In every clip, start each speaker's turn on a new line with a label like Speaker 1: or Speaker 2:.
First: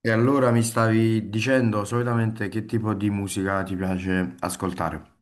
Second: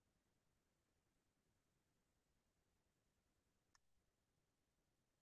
Speaker 1: E allora mi stavi dicendo solitamente che tipo di musica ti piace ascoltare?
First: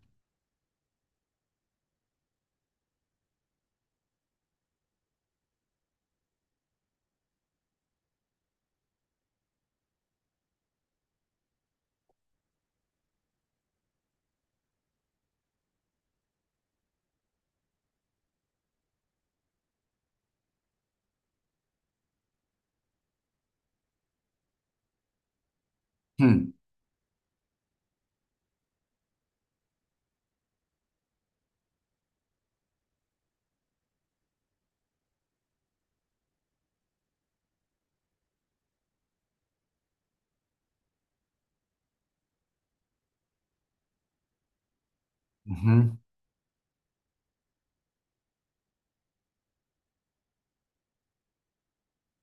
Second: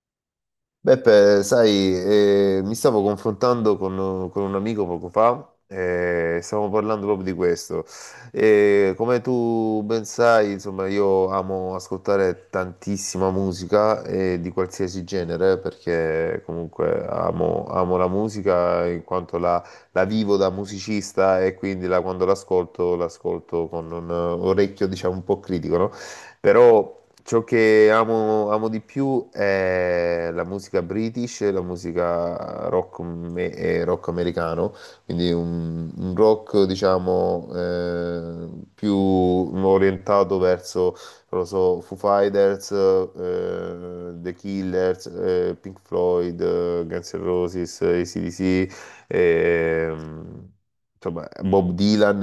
Speaker 2: Beppe, sai, mi stavo confrontando con un amico poco fa e stavamo parlando proprio di questo. E come tu ben sai, insomma, io amo ascoltare tantissima musica e di qualsiasi genere perché comunque amo la musica in quanto la vivo da musicista e quindi quando l'ascolto, l'ascolto con un orecchio, diciamo, un po' critico, no?
Speaker 1: Mm.
Speaker 2: Però ciò che amo di più è la musica british, la musica rock, e rock americano, quindi un rock, diciamo, più orientato verso, non lo so, Foo Fighters, The Killers, Pink
Speaker 1: Mhm.
Speaker 2: Floyd, Guns N' Roses, AC/DC, ehm, insomma, Bob Dylan,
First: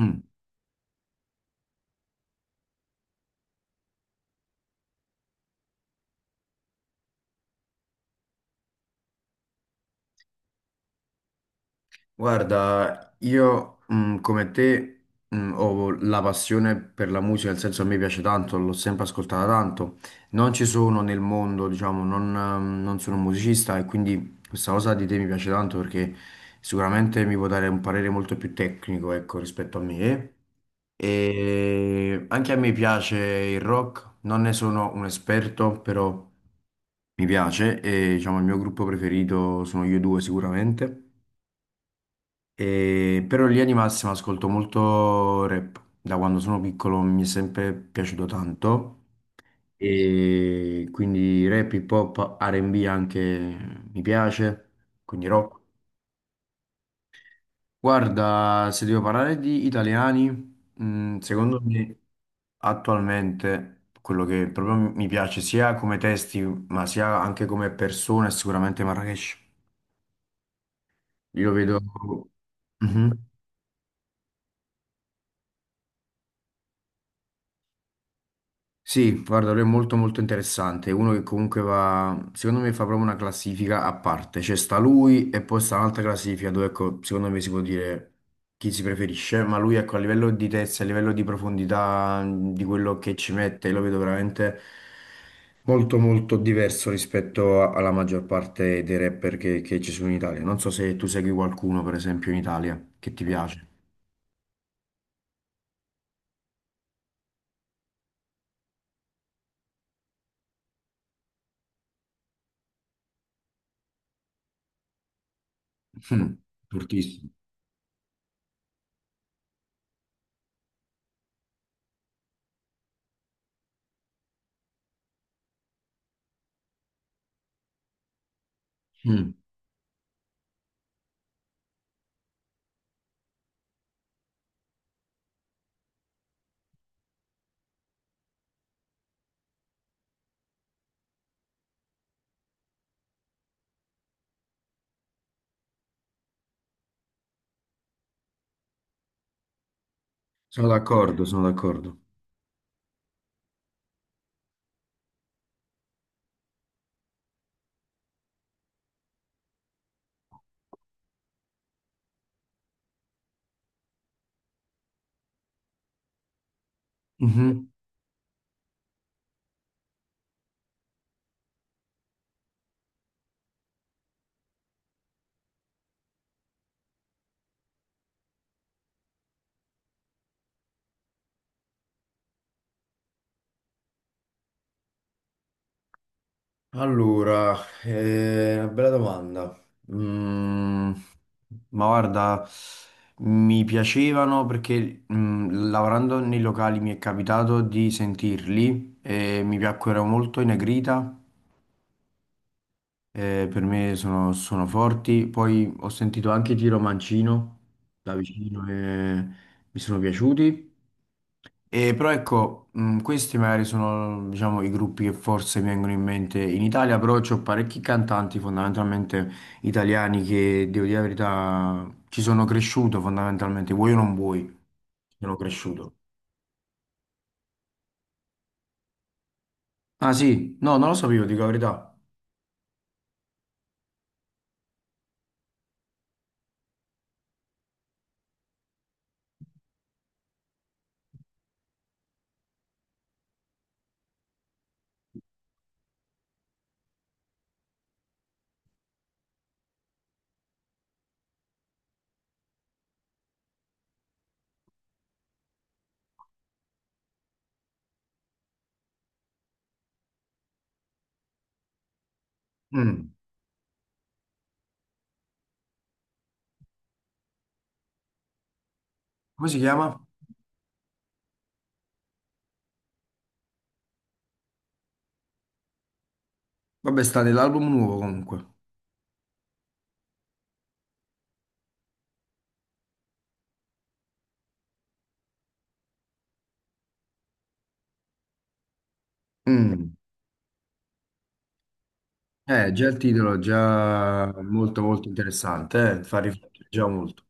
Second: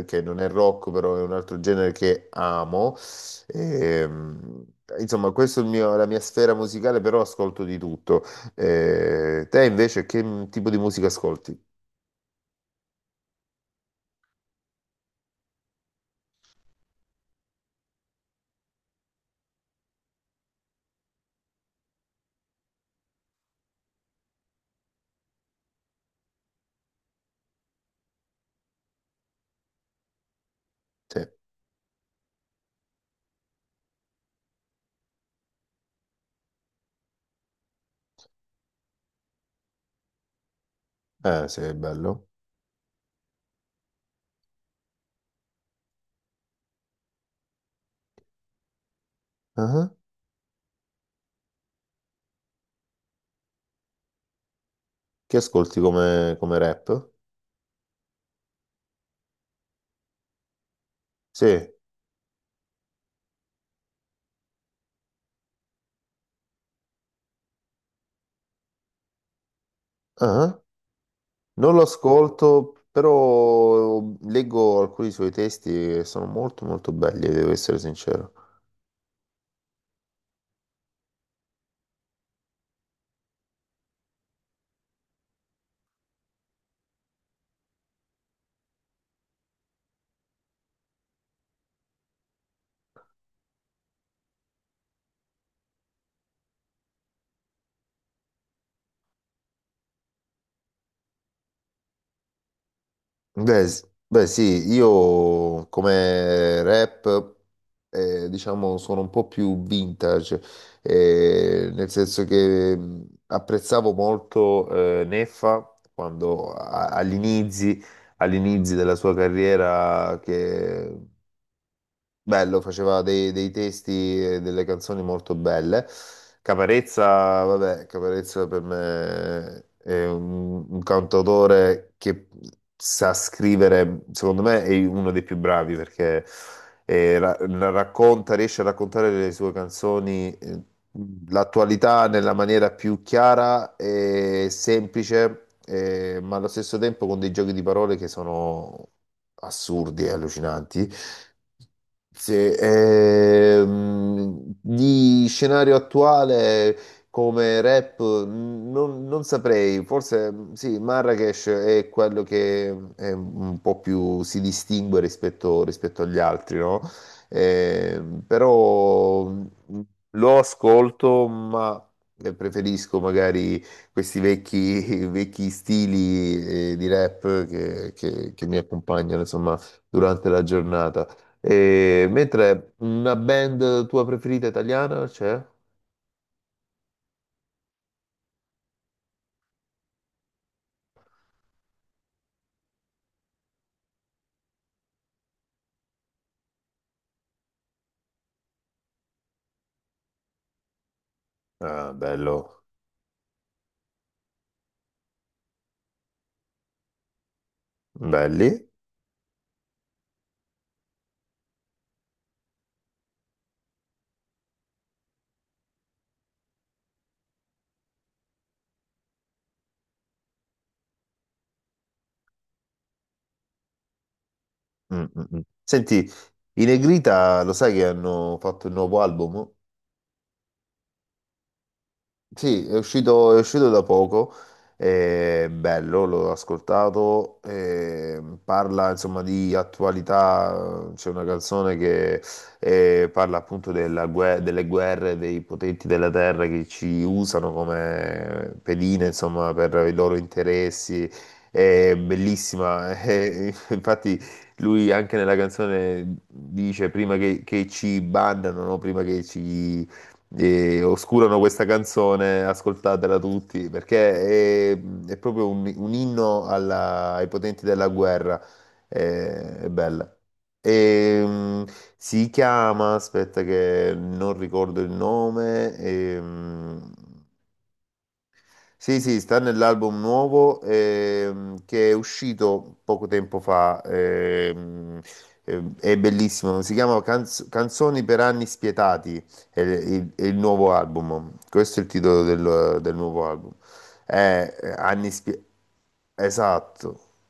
Speaker 2: che non è rock, però è un altro genere che amo. E, mh, insomma, questa è il mio- la mia sfera musicale, però ascolto di tutto. Te invece che tipo di musica ascolti?
Speaker 1: Guarda, io come te ho la passione per la musica, nel senso a me piace tanto, l'ho sempre ascoltata tanto. Non ci sono nel mondo, diciamo, non, non sono un musicista e quindi questa cosa di te mi piace tanto perché sicuramente mi può dare un parere molto più tecnico, ecco, rispetto a me.
Speaker 2: Sì,
Speaker 1: E anche a me piace il rock, non ne sono un esperto, però mi piace e diciamo il mio gruppo preferito sono io due sicuramente.
Speaker 2: sì, è bello.
Speaker 1: Però in linea di massima ascolto molto rap. Da quando sono piccolo mi è sempre piaciuto tanto.
Speaker 2: Ah.
Speaker 1: E quindi rap, hip hop, R&B anche mi piace, quindi
Speaker 2: Che
Speaker 1: rock.
Speaker 2: ascolti come, come rap?
Speaker 1: Guarda, se devo parlare di italiani, secondo
Speaker 2: Sì,
Speaker 1: me attualmente quello che proprio mi piace sia come testi, ma sia anche come persone, è sicuramente Marrakesh.
Speaker 2: ah.
Speaker 1: Io lo
Speaker 2: Non
Speaker 1: vedo...
Speaker 2: lo ascolto,
Speaker 1: Mhm.
Speaker 2: però leggo alcuni suoi testi e sono molto molto belli, devo essere sincero.
Speaker 1: Sì, guarda, lui è molto molto interessante, è uno che comunque va, secondo me fa proprio una classifica a parte, cioè sta lui e poi sta un'altra classifica dove ecco, secondo me si può dire chi si preferisce, ma lui ecco a livello di testa, a livello di profondità, di quello che ci mette, lo vedo veramente molto molto diverso rispetto alla maggior parte dei rapper che, ci sono in Italia. Non so se tu segui qualcuno, per esempio, in Italia che ti
Speaker 2: Beh,
Speaker 1: piace.
Speaker 2: s- beh, sì, io come rap, diciamo, sono un po' più vintage, nel senso che apprezzavo molto Neffa
Speaker 1: Mm,
Speaker 2: quando
Speaker 1: fortissimo.
Speaker 2: agli inizi della sua carriera che bello, faceva dei testi e delle canzoni molto belle. Caparezza, vabbè, Caparezza per
Speaker 1: Mm.
Speaker 2: me è un cantautore che sa scrivere, secondo me è uno dei più bravi perché la racconta, riesce a raccontare le sue canzoni, l'attualità nella maniera più chiara e semplice, ma allo stesso tempo con dei giochi di parole che sono assurdi e
Speaker 1: Sono
Speaker 2: allucinanti.
Speaker 1: d'accordo, sono d'accordo.
Speaker 2: Sì, di scenario attuale come rap non saprei, forse sì, Marrakesh è quello che è un po' più si distingue rispetto agli altri, no?
Speaker 1: Mhm.
Speaker 2: Però lo ascolto, ma preferisco magari questi vecchi, vecchi stili di rap che mi accompagnano, insomma, durante la giornata. E mentre una band tua preferita italiana c'è?
Speaker 1: Allora, è una bella domanda. Mm, ma guarda, mi piacevano perché mm, lavorando nei locali mi è capitato di sentirli e mi piacquero molto i Negrita,
Speaker 2: Ah, bello,
Speaker 1: per me sono, sono forti. Poi ho sentito anche Giro Mancino da vicino
Speaker 2: belli.
Speaker 1: e mi sono piaciuti. E però ecco, questi magari sono, diciamo, i gruppi che forse mi vengono in mente in Italia, però c'ho parecchi cantanti fondamentalmente italiani che, devo dire la verità, ci sono cresciuto fondamentalmente, vuoi o non vuoi,
Speaker 2: Mm,
Speaker 1: ci
Speaker 2: mm,
Speaker 1: sono
Speaker 2: mm.
Speaker 1: cresciuto.
Speaker 2: Senti, i Negrita lo sai che hanno fatto il nuovo album?
Speaker 1: Ah sì, no, non lo sapevo, dico la verità.
Speaker 2: Sì, è uscito da poco, è bello, l'ho ascoltato, parla insomma di attualità, c'è una canzone che parla appunto delle guerre, dei potenti della terra che ci usano come pedine insomma per i loro interessi, è bellissima, infatti lui anche nella canzone dice prima che ci bandano, no? Prima che ci e oscurano questa canzone,
Speaker 1: Mm.
Speaker 2: ascoltatela tutti, perché è proprio un inno ai potenti della guerra, è,
Speaker 1: Come si
Speaker 2: è
Speaker 1: chiama?
Speaker 2: bella. E, mm, si chiama, aspetta che non ricordo il nome,
Speaker 1: Vabbè, sta nell'album nuovo comunque.
Speaker 2: sì, sì, sta nell'album nuovo che è uscito poco tempo fa, è bellissimo, si chiama Canzoni per anni spietati, è
Speaker 1: Mm.
Speaker 2: è il nuovo album, questo è il titolo
Speaker 1: Già
Speaker 2: del
Speaker 1: il
Speaker 2: nuovo
Speaker 1: titolo è
Speaker 2: album.
Speaker 1: già molto molto
Speaker 2: Anni spietati,
Speaker 1: interessante, fa riflettere già
Speaker 2: esatto,
Speaker 1: molto.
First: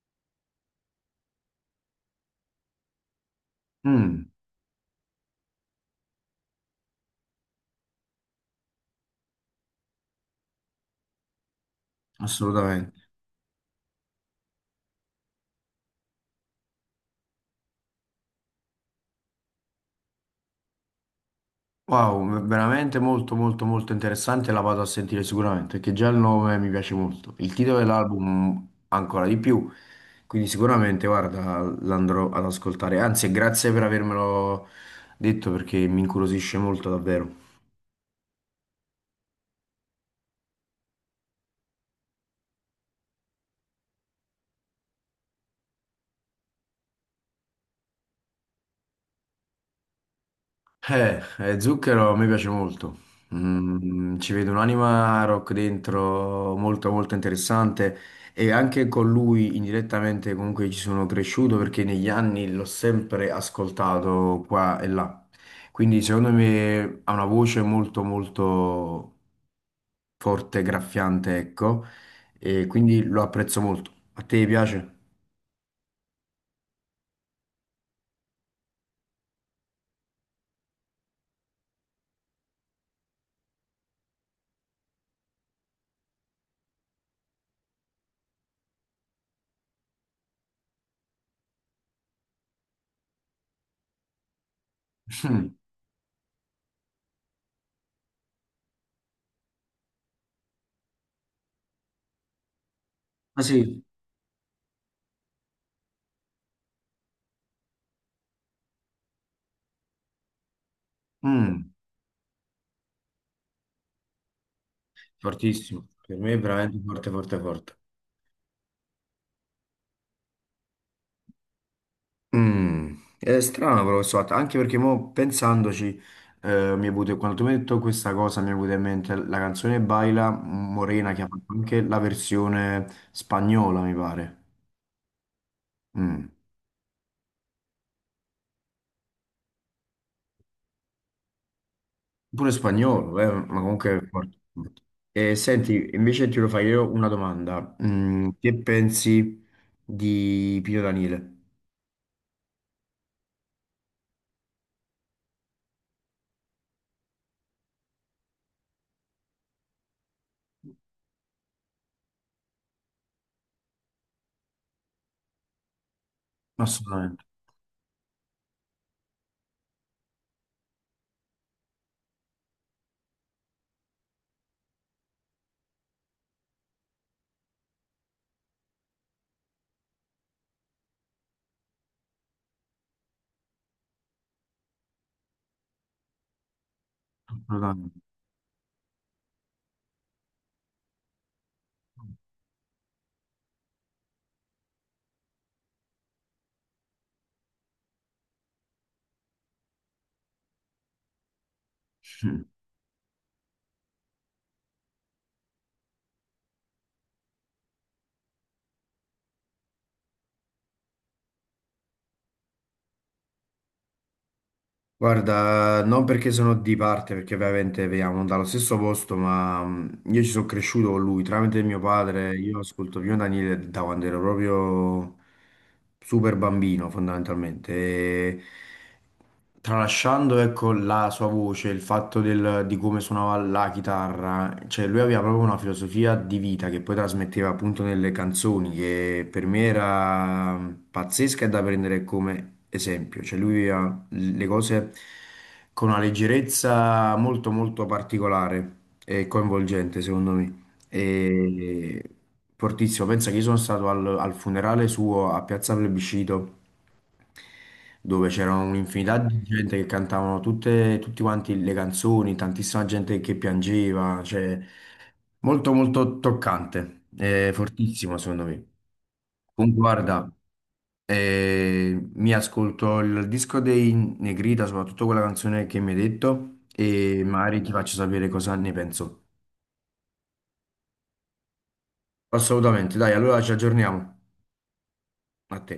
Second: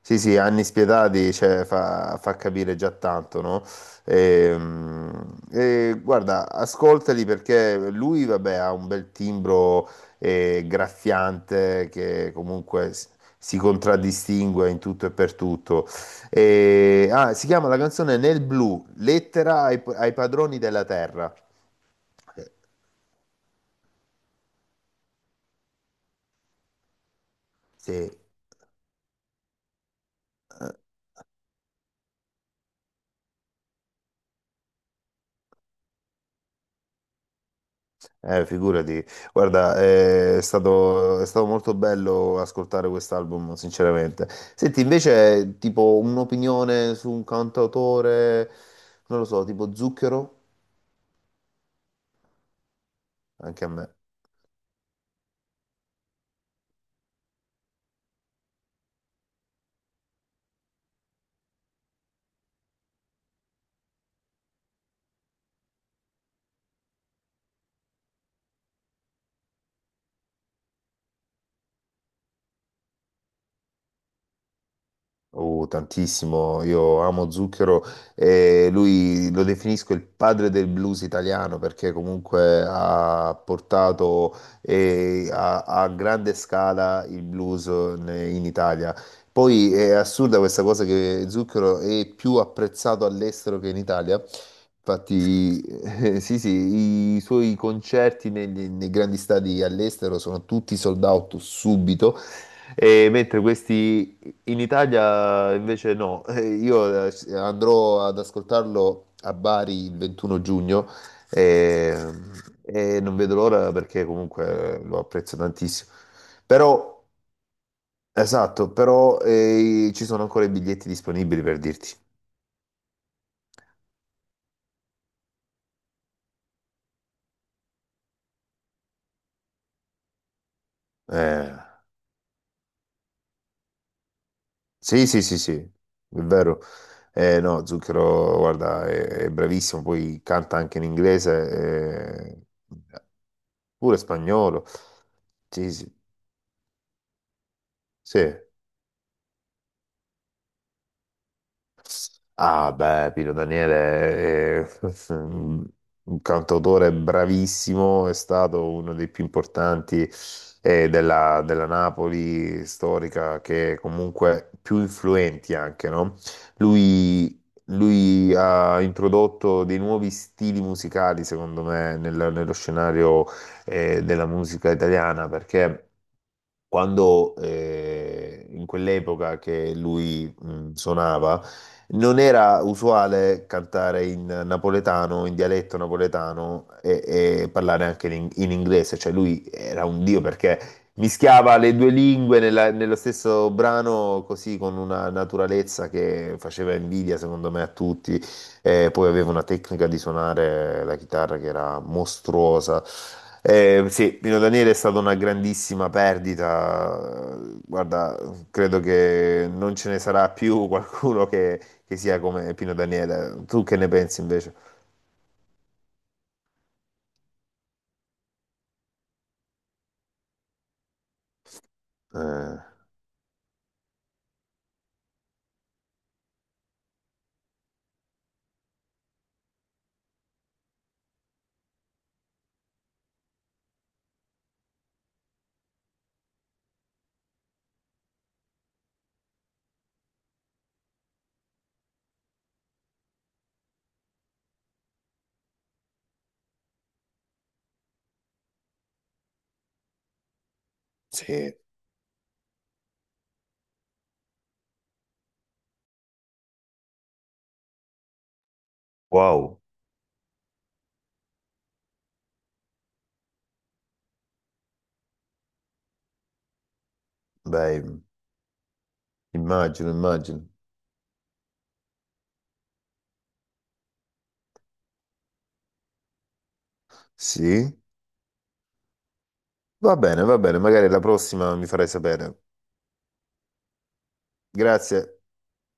Speaker 2: sì, sì, anni spietati, cioè, fa capire già tanto, no?
Speaker 1: Mm,
Speaker 2: Guarda, ascoltali perché lui, vabbè, ha un bel timbro graffiante che comunque
Speaker 1: assolutamente.
Speaker 2: si contraddistingue in tutto e per tutto. Si chiama la canzone Nel blu, lettera ai padroni della terra.
Speaker 1: Wow,
Speaker 2: Eh,
Speaker 1: veramente molto molto molto interessante, la vado a sentire sicuramente, perché già il nome mi piace molto. Il titolo
Speaker 2: sì.
Speaker 1: dell'album ancora di più, quindi sicuramente, guarda, l'andrò ad ascoltare. Anzi, grazie per avermelo detto perché mi incuriosisce molto davvero.
Speaker 2: Figurati, guarda, è stato molto bello ascoltare quest'album, sinceramente. Senti, invece, tipo un'opinione su un cantautore, non lo so, tipo Zucchero,
Speaker 1: Zucchero mi piace molto.
Speaker 2: anche a me.
Speaker 1: Mm, ci vedo un'anima rock dentro molto molto interessante e anche con lui indirettamente comunque ci sono cresciuto perché negli anni l'ho sempre ascoltato qua e là. Quindi secondo me ha una voce molto molto forte, graffiante, ecco, e quindi lo apprezzo molto. A te piace?
Speaker 2: Oh, tantissimo, io amo Zucchero e lui lo definisco il padre del blues italiano perché comunque ha portato a grande scala il blues in Italia. Poi è assurda questa cosa che Zucchero è più apprezzato all'estero che in Italia.
Speaker 1: Mm.
Speaker 2: Infatti, sì, sì, i suoi concerti nei grandi stadi all'estero sono tutti sold out subito. E mentre
Speaker 1: Ah sì.
Speaker 2: questi in Italia invece no. Io andrò ad ascoltarlo a Bari il 21 giugno
Speaker 1: Mm,
Speaker 2: e, e non vedo l'ora perché comunque lo apprezzo
Speaker 1: fortissimo.
Speaker 2: tantissimo.
Speaker 1: Per me è veramente
Speaker 2: Però,
Speaker 1: forte, forte, forte.
Speaker 2: esatto, però ci sono ancora i biglietti disponibili per dirti.
Speaker 1: Mm, è strano però questo fatto, anche perché mo pensandoci, mi è venuto, quando tu mi hai detto questa cosa, mi è venuta in mente la canzone Baila Morena che ha fatto
Speaker 2: Eh,
Speaker 1: anche la versione spagnola, mi pare.
Speaker 2: sì, è
Speaker 1: Mm.
Speaker 2: vero. No, Zucchero, guarda, è bravissimo, poi canta anche in inglese,
Speaker 1: Pure spagnolo, ma comunque
Speaker 2: pure
Speaker 1: è forte.
Speaker 2: spagnolo.
Speaker 1: E
Speaker 2: Sì,
Speaker 1: senti,
Speaker 2: sì,
Speaker 1: invece ti lo fai io una domanda. Mm,
Speaker 2: sì.
Speaker 1: che pensi di Pino Daniele?
Speaker 2: Ah, beh, Pino Daniele è un cantautore bravissimo, è stato uno dei più importanti della Napoli storica, che comunque più influenti anche, no?
Speaker 1: Assolutamente,
Speaker 2: Lui, Lui ha introdotto dei nuovi stili musicali, secondo me, nello scenario della musica italiana, perché quando in quell'epoca che lui suonava, non era usuale cantare in napoletano, in dialetto napoletano e parlare
Speaker 1: assolutamente.
Speaker 2: anche in inglese, cioè lui era un dio perché mischiava le due lingue nello stesso brano così con una naturalezza che faceva invidia secondo me a tutti e poi aveva una tecnica di suonare la chitarra che era mostruosa. Sì, Pino Daniele è stata una grandissima perdita. Guarda, credo che non ce ne sarà più qualcuno che sia come Pino Daniele. Tu che ne pensi invece?
Speaker 1: Guarda, non perché sono di parte, perché ovviamente veniamo dallo stesso posto, ma io ci sono cresciuto con lui tramite mio padre.
Speaker 2: Eh,
Speaker 1: Io ascolto Pino Daniele da quando ero proprio super bambino, fondamentalmente. E tralasciando, ecco, la sua voce, il fatto di come suonava la chitarra, cioè lui aveva proprio una filosofia di vita che poi trasmetteva appunto nelle canzoni, che per me era pazzesca e da prendere come esempio. Cioè lui le cose con una leggerezza molto molto particolare e coinvolgente, secondo me.
Speaker 2: sì,
Speaker 1: E fortissimo, pensa che io sono stato al, al funerale suo a Piazza Plebiscito, dove c'era un'infinità di
Speaker 2: wow,
Speaker 1: gente che cantavano tutte, tutti quanti le canzoni, tantissima gente che piangeva, cioè molto molto toccante,
Speaker 2: beh,
Speaker 1: fortissimo secondo me. Comunque
Speaker 2: immagino,
Speaker 1: guarda,
Speaker 2: immagino.
Speaker 1: e mi ascolto il disco dei Negrita, soprattutto quella canzone che mi hai detto, e magari ti
Speaker 2: Sì,
Speaker 1: faccio sapere cosa ne penso.
Speaker 2: va bene, magari la prossima mi farai sapere.
Speaker 1: Assolutamente, dai, allora ci aggiorniamo.
Speaker 2: Grazie.
Speaker 1: A te.